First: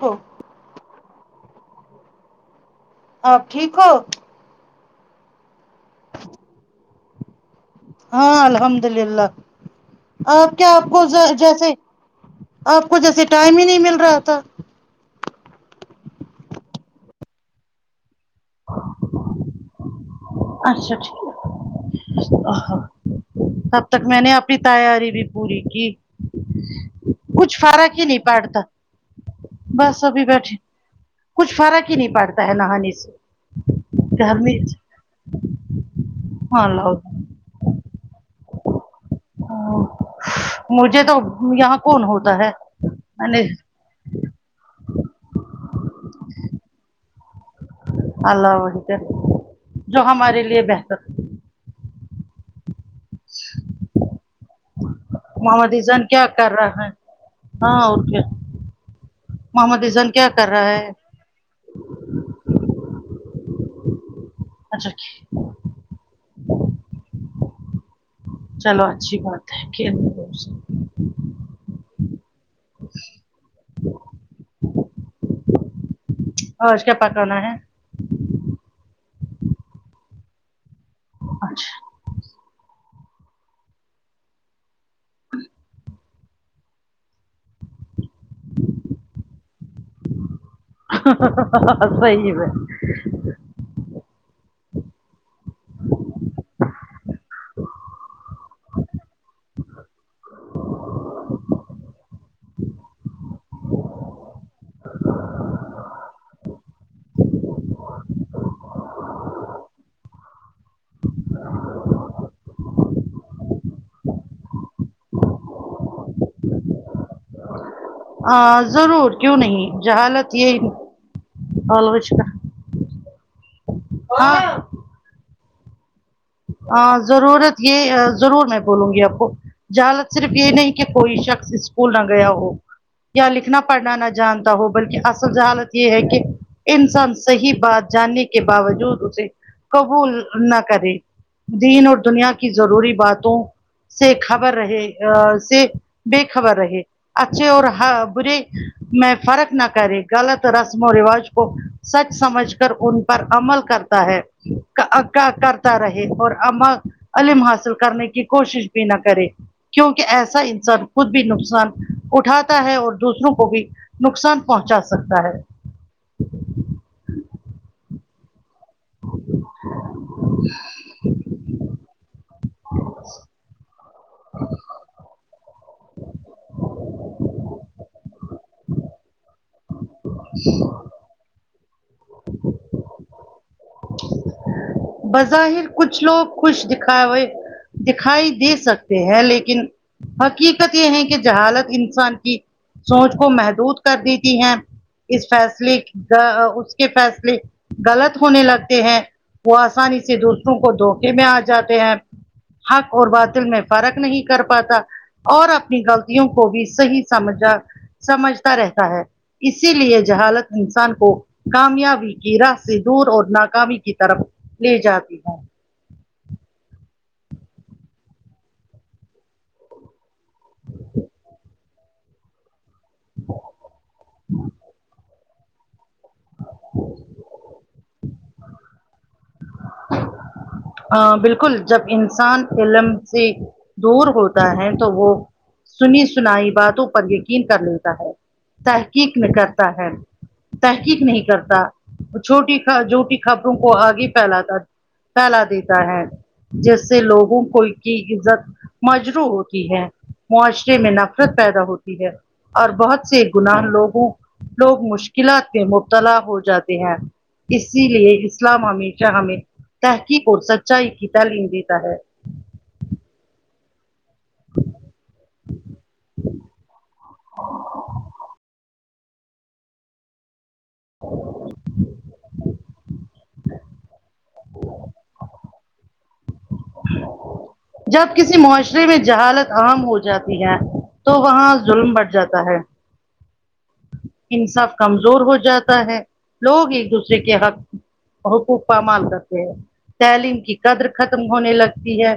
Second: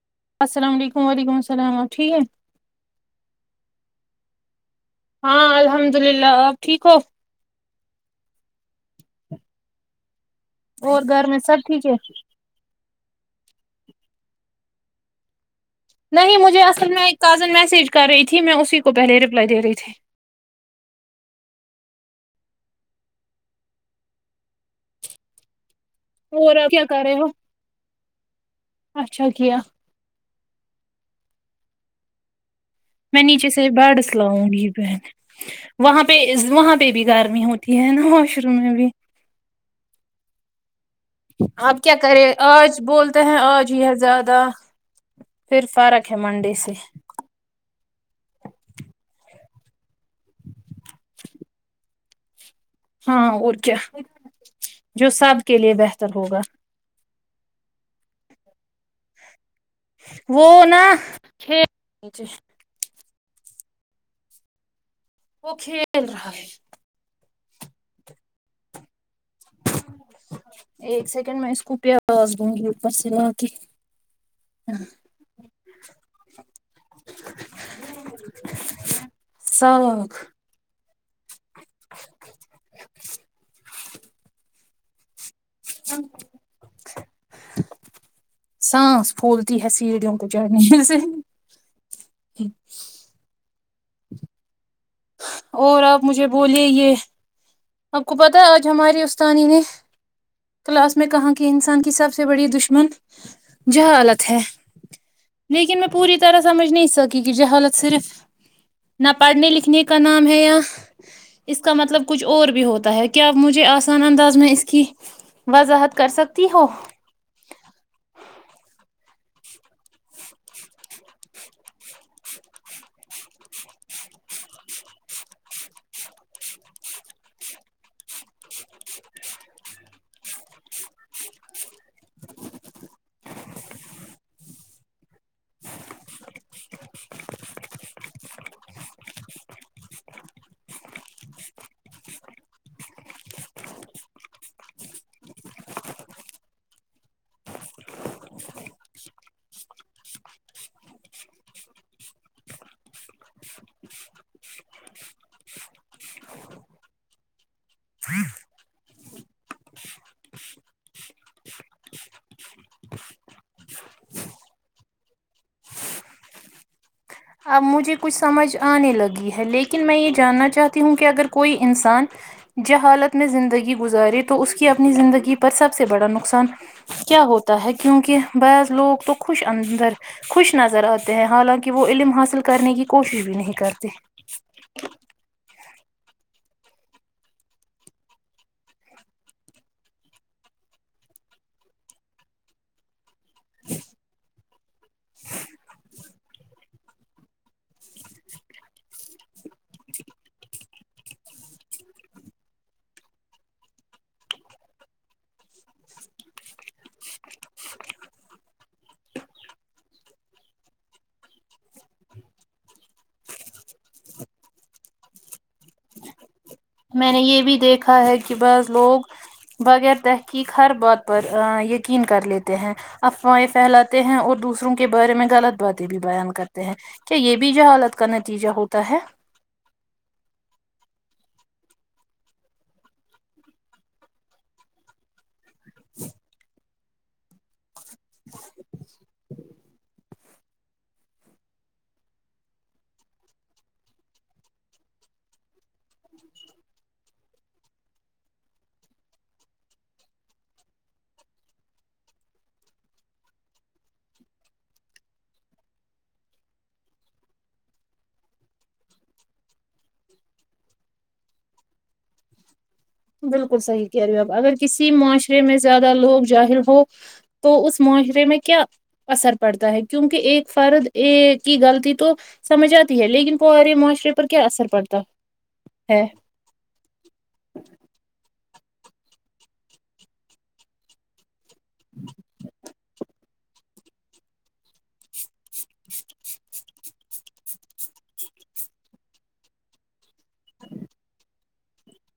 ہو السلام علیکم و علیکم سلام آپ ٹھیک ہے آپ ٹھیک ہو ہاں الحمد للہ آپ ٹھیک ہو ہاں الحمد للہ آپ کیا آپ اور کو ج گھر میں سب جیسے ٹھیک ہے آپ کو جیسے ٹائم ہی نہیں مل رہا تھا نہیں مجھے اصل میں ایک کازن میسج کر رہی تھی میں اسی کو پہلے رپلائی دے رہی تھی اچھا ٹھیک ا ہ تب تک میں نے اپنی تیاری بھی پوری کی اور آپ کیا کر رہے ہو کچھ فرق ہی نہیں پڑتا اچھا کیا بس ابھی بیٹھے کچھ فرق ہی نہیں پڑتا ہے نہانے سے میں نیچے سے بڑس لاؤں گرمی گی بہن وہاں پہ از ہاں وہاں پہ بھی گرمی ہوتی تی ہے نا واش روم میں بھی ہاں مجھے تو یہاں کون ہوتا ہے انے جی ہے زیادہ پھر فرق ہے منڈے سے اللہ وہی کر ے جو ہمارے لیے بہتر ہاں اور کیا جو سب کے لیے محمد اذان بہتر کیا ہوگا کر رہا ہے ہاں اور کیا محمد از ہان کیا کر رہا ہے پیچھے اچھا ٹھیک وہ کھیل رہا ہے چلو اچھی بات ہے کہ ایک سیکنڈ میں اس کو پ آواز دوں گی اوپر سے اب کہ اہ آج کیا پکانا ہے ساگ اچھا سانس پھولتی ہے سیڑھیوں کو چڑھنے س صحیح میں اور آپ مجھے بولئے یہ آپ کو پتہ ہے آج ہمارے استانی نے کلاس میں کہاں کی انسان کی سب سے بڑی دشمن جہالت ہے لیکن میں پوری طرح سمجھ نہیں سک کیونکہ جہالت صرف نہ پڑھنے لکھنے کا نام ہے یا اس کا مطلب کچھ پر بھی ہوتا ہے کیا اپ مجھے آسان انداز میں اس کی وضاحت کر سکتی ہو آ ضرور کیوں نہیں جہالت یہ [unintelligible] ہاں اں ضرورت یہ ا ضرور میں بولوں گی آپ کو جہالت صرف یہ نہیں کہ کوئی شخص اسکول نہ گیا ہو یا لکھنا پڑھنا نہ جانتا ہو بلکہ اصل جہالت یہ ہے کہ انسان صحیح بات جاننے کے باوجود اسے قبول نہ کرے دین اور دنیا کی ضروری باتوں سے خبر رہے ا سے بے خبر رہے اچھے اور ہ برے میں فرق نہ کرے غلط رسم و رواج کو سچ سمجھ کر ان پر عمل کرتا ہے ا ک کرتا رہے اور اما علم حاصل کرنے کی کوشش بھی نہ کرے کیونکہ ایسا انسان خود بھی نقصان اٹھاتا ہے اور دوسروں کو بھی نقصان پہنچا سکتا ہے اب مجھے کچھ سمجھ آنے لگی ہے لیکن میں یہ جاننا چاہتی ہوں کہ اگر کوئی انسان جہالت میں زندگی گزارے تو اس کی اپنی زندگی پر سب سے بڑا نقصان کیا ہوتا ہے کیونکہ بعض لوگ تو خوش اندر خوش نظر آتے ہیں حالانکہ وہ علم حاصل کرنے کی کوشش بھی نہیں کرتے بظاہر کچھ لوگ خوش دکھاوے دکھائی دے سکتے ہیں لیکن حقیقت یہ ہے کہ جہالت انسان کی سونچ کو محدود کر دیتی ہے اس فیصلے گ اس کے فیصلے غلط ہونے لگتے ہیں وہ آسانی سے دوسروں کو دھوکے میں آ جاتے ہیں حق اور باطل میں فرق نہیں کر پاتا اور اپنی غلطیوں کو بھی صحیح سمجھا سمجھتا رہتا ہے اسی لیے جہالت انسان کو کامیابی کی راہ سے دور اور ناکامی کی طرف لے جاتی ہے میں نے یہ بھی دیکھا ہے کہ بس لوگ بغیر تحقیق ہر بات پر ا یقین کر لیتے ہیں افواہیں فیلاتے ہیں اور دوسروں کے بارے میں غلط باتیں بھی بیان کرتے ہیں کیا یہ بھی جہالت کا نتیجہ ہوتا ہے ہاں بالکل جب انسان علم سے دور ہوتا ہے تو وہ سنی سنائی باتوں پر یقین کر لیتا ہے تحقیق میں کرتا ہے تحقیق نہیں کرتا چھوٹی جھوٹی خبروں کو آگے پھیلاتا پھیلا دیتا ہے جیس سے لوگوں کو کی عزت مجروح ہوتی ہے معاشرے میں نفرت پیدا ہوتی ہے اور بہت سے گناہ لوگوں لوگ مشکلات میں مبتلا ہو جاتے ہیں اسی لیے اسلام ہمیشہ ہمیں سیکھ اور سچائی کی تعلیم دیتا ہے بالکل صحیح کہہ رے ہو آپ اگر کسی معاشرے میں زیادہ لوگ جاہل ہو تو اس معاشرے میں کیا اثر پڑتا ہے کیونکہ ایک فرد ایک کی غلطی تو سمجھ آتی ہے لیکن فوری معاشرے پر کیا اثر پڑتا ہے جب کسی معاشرے میں جہالت عام ہو جاتی ہے تو وہاں ظلم بڑھ جاتا ہے انصاف کمزور ہو جا تا ہے لوگ ایک دوسرے کے حق حقوق پامال کرتے ہیں تعلیم کی قدر ختم ہونے لگتی ہے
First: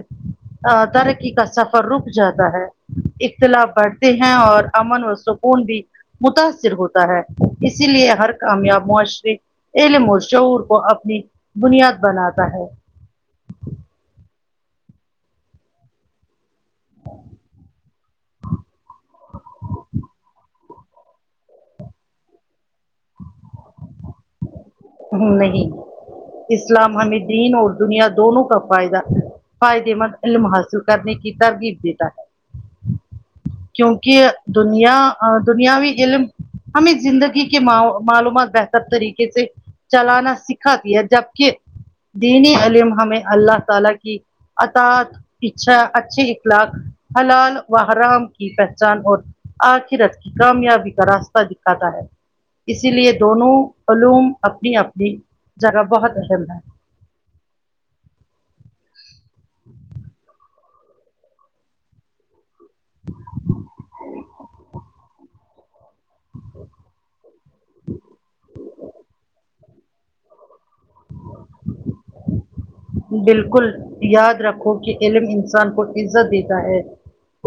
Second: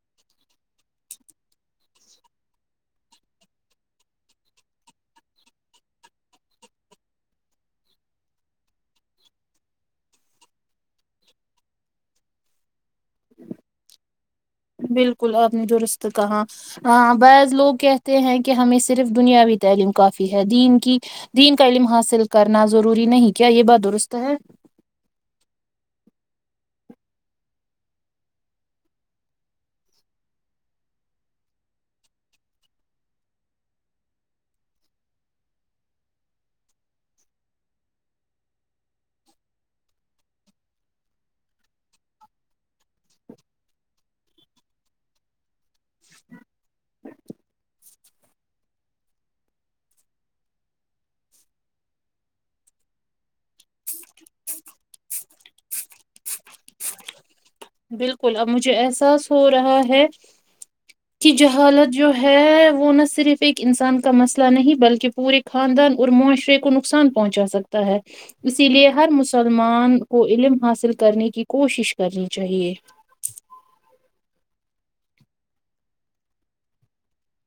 ا ترقی کا سفر رک جاتا ہے اختلاف بڑھتے ہیں اور امن و سکون بھی متاثر ہوتا ہے اسی لیے ہر کامیاب معاشرے علم اور شعور کو اپنی بنیاد بناتا ہے بالکل آپ نے درست کہااں بعض لوگ کہتے ہیں کہ ہمیں صرف دنیاوی تعلیم کافی ہے دین کی دین کا علم حاصل کرنا ضروری نہیں کیا یہ بات درست ہے ہ نہیں اسلام ہمیں دین اور دنیا دونوں کا فائدہ فائدے مند علم حاصل کرنے کی ترغیب دیتا ہے کیونکہ دنیا ا دنیاوی علم ہمیں زندگی کے ما معلومات بہتر طریقے سے چلانا سکھا دیا جبکہ دینی علم ہمیں اللہ تعالی کی اطاعت پچھا اچھی اخلاق حلال وحرام کی پہچان اور آخرت کی کامیابی کا راستہ دکھاتا ہے اسی لیے دونوں علوم اپنی اپنی جگہ بہت اہم ہے بالکل اب مجھے احساس ہو رہا ہے کہ جہالت جو ہے وہ نہ صرف ایک انسان کا مسئلہ نہیں بلکہ پورے خاندان اور معاشرے کو نقصان پہنچا سکتا ہے اسی لیے ہر مسل مان کو علم حاصل کرنے کی کوشش کرنی چاہیے بالکل یاد رکھو کہ علم انسان کو عزت دیتا ہے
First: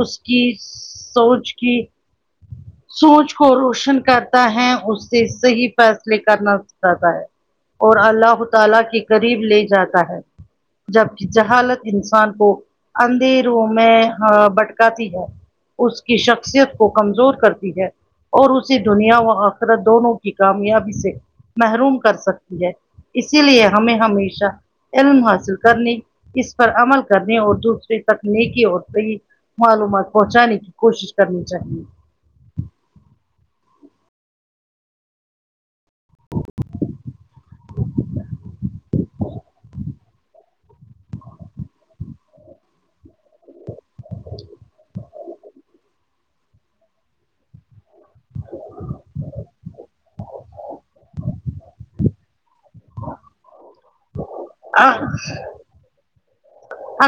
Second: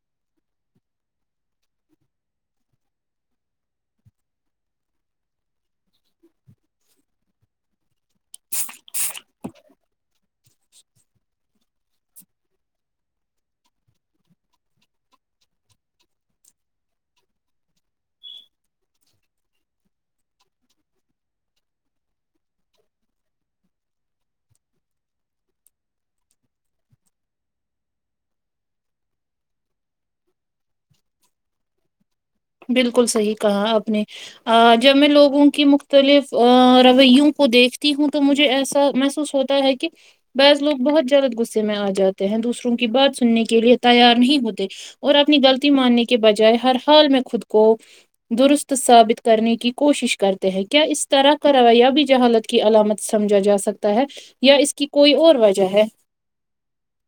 اس کی سونچ کی سونچ کو روشن کرتا ہے اس سے صحیح فیصلے کرنا سکھاتا ہے اور اللہ تعالی کے قریب لے جاتا ہے جبکہ جہالت انسان کو اندھیروں میں ہاں بھٹکاتی ہے اس کی شخصیت کو کمزور کرتی ہے اور اسی دنیا و آخرت دونوں کی کامیابی سے محروم کر سکتی ہے اسی لیے ہمیں ہمیشہ علم حاصل کرنے اس پر عمل کرنے اور دوسرے تکنیکی اور کئی معلومات پہنچانے کی کوشش کرنی چاہیے بالکل صحیح کہا آپ نے جب میں لوگوں کی مق مختلف رویوں کو دیکھتی ہوں تو مجھے ایسا محسوس ہوتا ہے کہ بعض لوگ بہت زیادہ غصے میں آ جاتے ہیں دوسروں کی بات سننے کے لیے تیار نہیں ہوتے اور اپنی غلطی ماننے کے بجائے ہر حال میں خود کو درست ثابت کرنے کی کوشش کرتے ہیں کیا اس طرح کا رویا بھی جہالت کی علامت سمجھا جا سکتا ہے یا اس کی چاہیے کوئی اور وجہ ہے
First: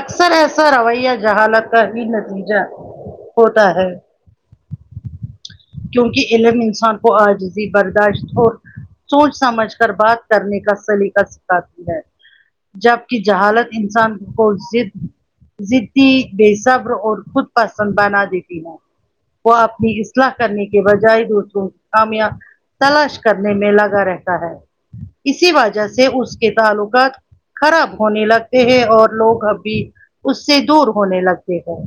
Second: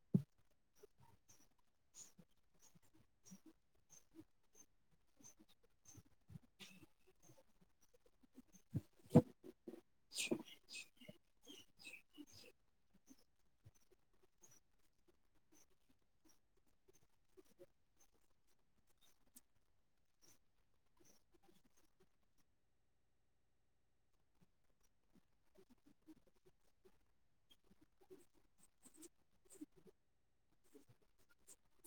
اکثر ایسا رویہ جہالت کا ہی نتیجہ ہوتا ہے کیونکہ علم انسان کو آج بھی برداشت ہو سوچ سمجھ کر بات کرنے کا سلیقہ سکھاتی ہے جبکہ جہالت انسان کو صرف زیدی بے صبر اور خود پسند بنا دیتی ہے وہ آپنی سلاح کرنے کے بجائے دوسروں کی خامیا تلاش کرنے میں لگا رہتا ہے اسی وجہ سے اس کے تعلقات خراب ہونے لگتے ہیں اور لوگ اب بھی اس سے دور ہونے لگتے ہیں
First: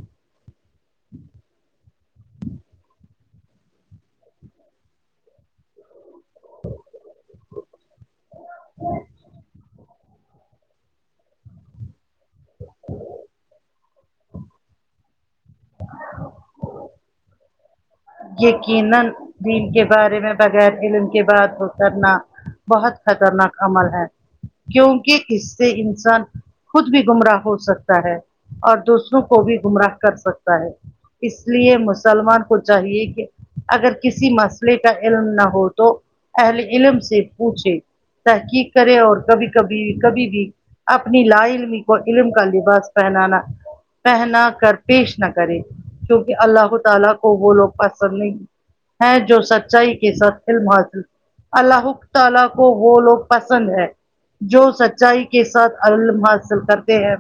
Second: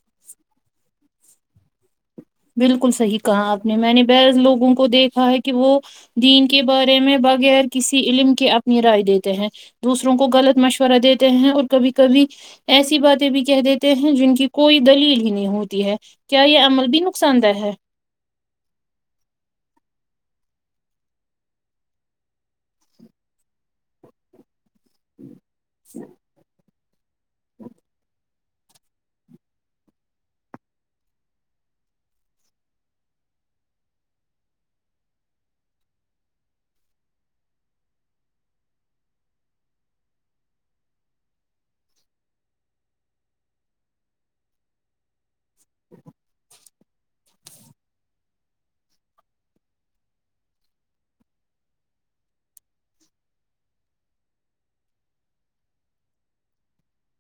بالکل صحیح کہا آپ نے میں نے بعض لوگوں کو دیکھا ہے کہ وہ دین کے بارے میں بغیر کسی علم کے اپنی رائے دیتے ہیں دوسروں کو غلط مشورہ دیتے ہیں اور کبھی کبھی ایسی باتیں بھی کہ دیتے تے ہیں جن کی کوئی دلیل ہی نہیں ہوتی ہے کیا یہ عمل بھی نقصان دہ ہے یقینا دین کے بارے میں بغیر علم کے بات کرنا بہت خطرناک عمل ہے کیونکہ اس سے انسان خود بھی گمراہ ہو سکتا ہے اور دوسروں کو بھی گمراہ کر سکتا ہے اس لیے مسلمان خود چاہیے کہ اگر کسی مسئلے کا علم نہ ہو تو اہل علم سے پوچھے تحقیق کرے اور کبھی کبھی کبھی بھی اپنی لا علمی کو علم کا لباس پہنانا پہنا کر پیش نہ کرے کیونکہ اللہ تعالی کو وہ لوگ پسند نہیں ہیں جو سچائی کے ساتھ علم حاصل اللہ تعالی کو وہ لوگ پسند ہے جو سچائی کے ساتھ علم حاصل کرتے ہیں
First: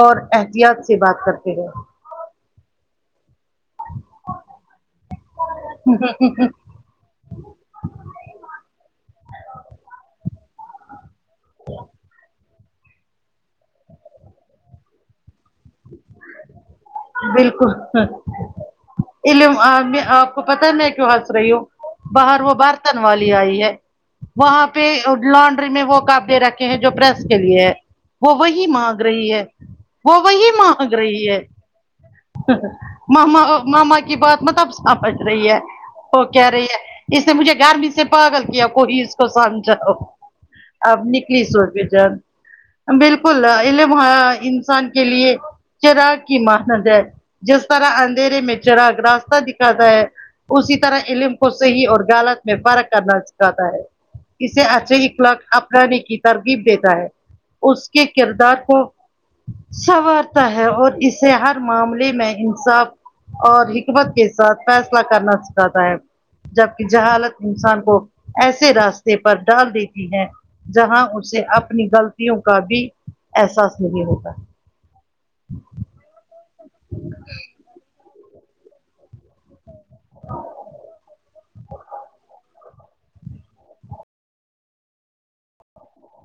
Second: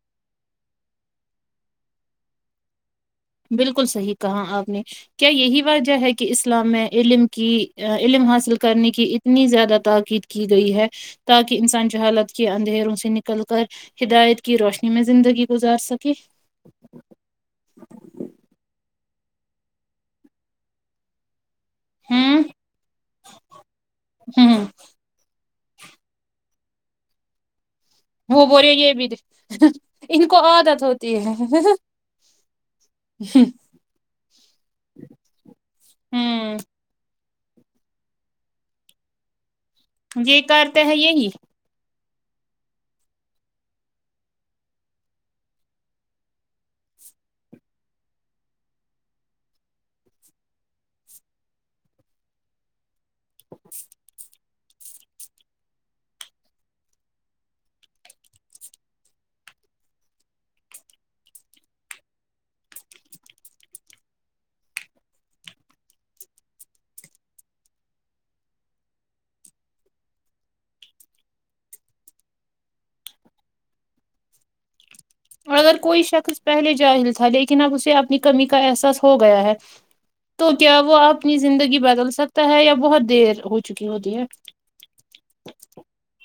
اور احتیاط سے بات کرتے ہے بالکل صحیح کہا آپ نے کیا یہی وجہ ہے کہ اسلام میں علم کی علم حاصل کرنے کی اتنی زیادہ تاکید کی گئی ہے تاکہ انسان جہالت کے اندھیروں سے نکل کر ہدایت کی روشنی میں زندگی گزار سکے بالکل ہ علم آپ آپ کو پتا ہے میں کیوں ہنس رہی ہوں باہر ہوں وہ برتن والی آئی ہے ہوں وہاں پہ لانڈری میں وہ کابیہ رکھ ہیں جو پریس کے لیے ہے وہ وہی بولے یہ مانگ بھی رہی ہے وہ ان کو وہی عادت مانگ ہوتی رہی ہے ماما ماما کی بات مطلب سمجھ رہی ہے وہ کہہ ہوں رہی ہے اس نے مجھے گرمی سے پاگل کیا کوئی اس کو سمجھا ہو یہ کرتے ہیں اب یہی نکلی سو رپ جان بالکل علم انسان کے لیے چراغ کی ماں مگر جس طرح اندھیرے میں چراغ راستہ دکھاتا ہے اسی طرح علم کو صحیح اور غالط میں فرق کرنا سکھاتا ہے اسے اچھے الاق اپنانے کی ترغیب دیتا ہے اس کے کردار کو سنوارتا ہے اور اسے ہر معاملے میں انصاف اور حکمت کے ساتھ فیصلہ کرنا سکھاتا ہے جبک جہالت انسان کو ایسے راستے پر ڈال دیتی ہے جہاں اسے اپنی غلطوں کا بھی احساس نہیں ہوتا اور اگر کوئی شخص پہلے جاہل تھا لیکن اب اسے اپنی کمی کا احساس ہو گیا ہے تو کیا وہ اپنی زندگی بدل سکتا ہے یا بہت دیر ہو چکی ہوتی ہے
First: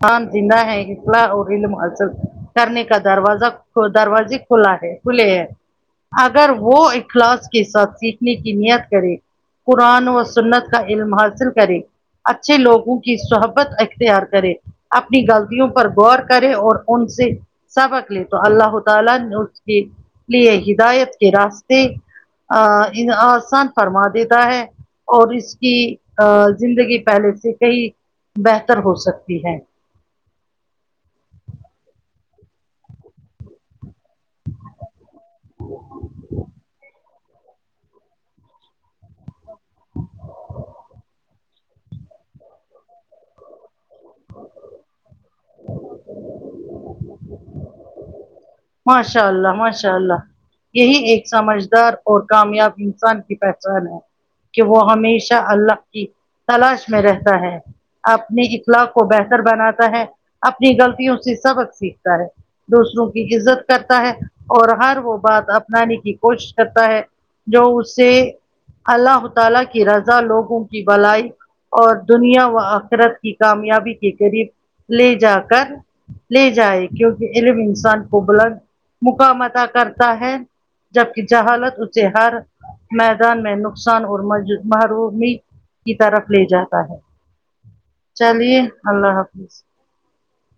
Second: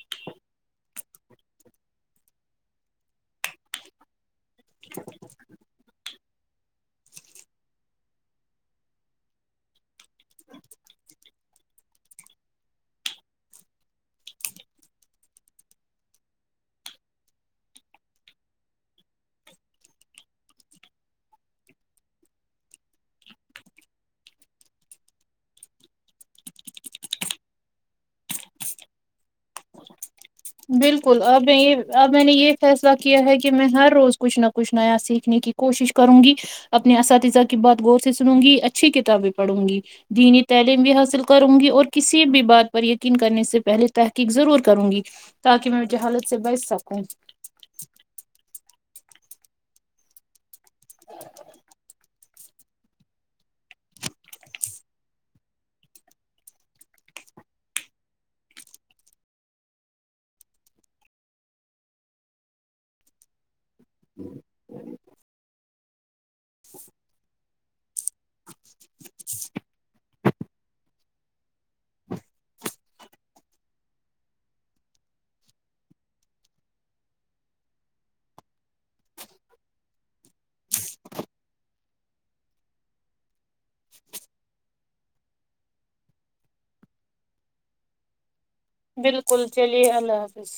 ہان جا ہے اخلا اور علم حاصل کرنے کا دروازہ دروازے کھلا ہے کھلے ہیں اگر وہ اخلاص کے ساتھ سیکھنے کی نیت کرے قرآن و سنت کا علم حاصل کرے اچھے لوگوں کی صحبت اختیار کرے اپنی غلطیوں پر غور کرے اور ان سے سبق لیے تو اللہ تعالی نے اس کے لیے ہدایت کے راستے ا ان آسان فرما دیتا ہے اور اس کی زندگی پہلے سے کئی بہتر ہو سکتی ہے بالکل اب یہ اب میں نے یہ فیصلہ کیا ہے کہ میں ہر روز کچھ نہ کچھ نیا سیکھ سنے کی کوشش کروں گی اپنے اساتذہ کی بات غور سے سنوں گی اچھی کتابیں پڑھو نگی دینی تعلیم بھی حاصل کروں گی اور کسی بھی بات پر یقین کرنے سے پہلے تحقیق ضرور کروں گی تاکہ میں جہالت سے بچ سکوں ماشاء اللہ ماشاء اللہ یہی ایک سمجھدار اور کامیاب انسان کی پہچان ہے کہ وہ ہمیشہ اللہ کی تلاش میں رہتا ہے اپنے اخلاق کو بہتر بناتا ہے اپنی غلطیوں سے سبق سیکھتا ہے دوسروں کی عزت کرتا ہے اور ہر وہ بات اپنانے کی کوشش کرتا ہے جو اس سے اللہ ہو تالی کی رضا لوگوں کی بلائی اور دنیا و آخرت کی کامیابی کے قریب لے جا کر لے جائے کیونکہ علم انسان کو بلند مقام اتا کرتا ہے جبکہ جہالت اسے ہر میدان میں نقصان اور محرومی کی طرف لے جاتا ہے چلیے اللہ بالکل حافظ چلیے اللہ حافظ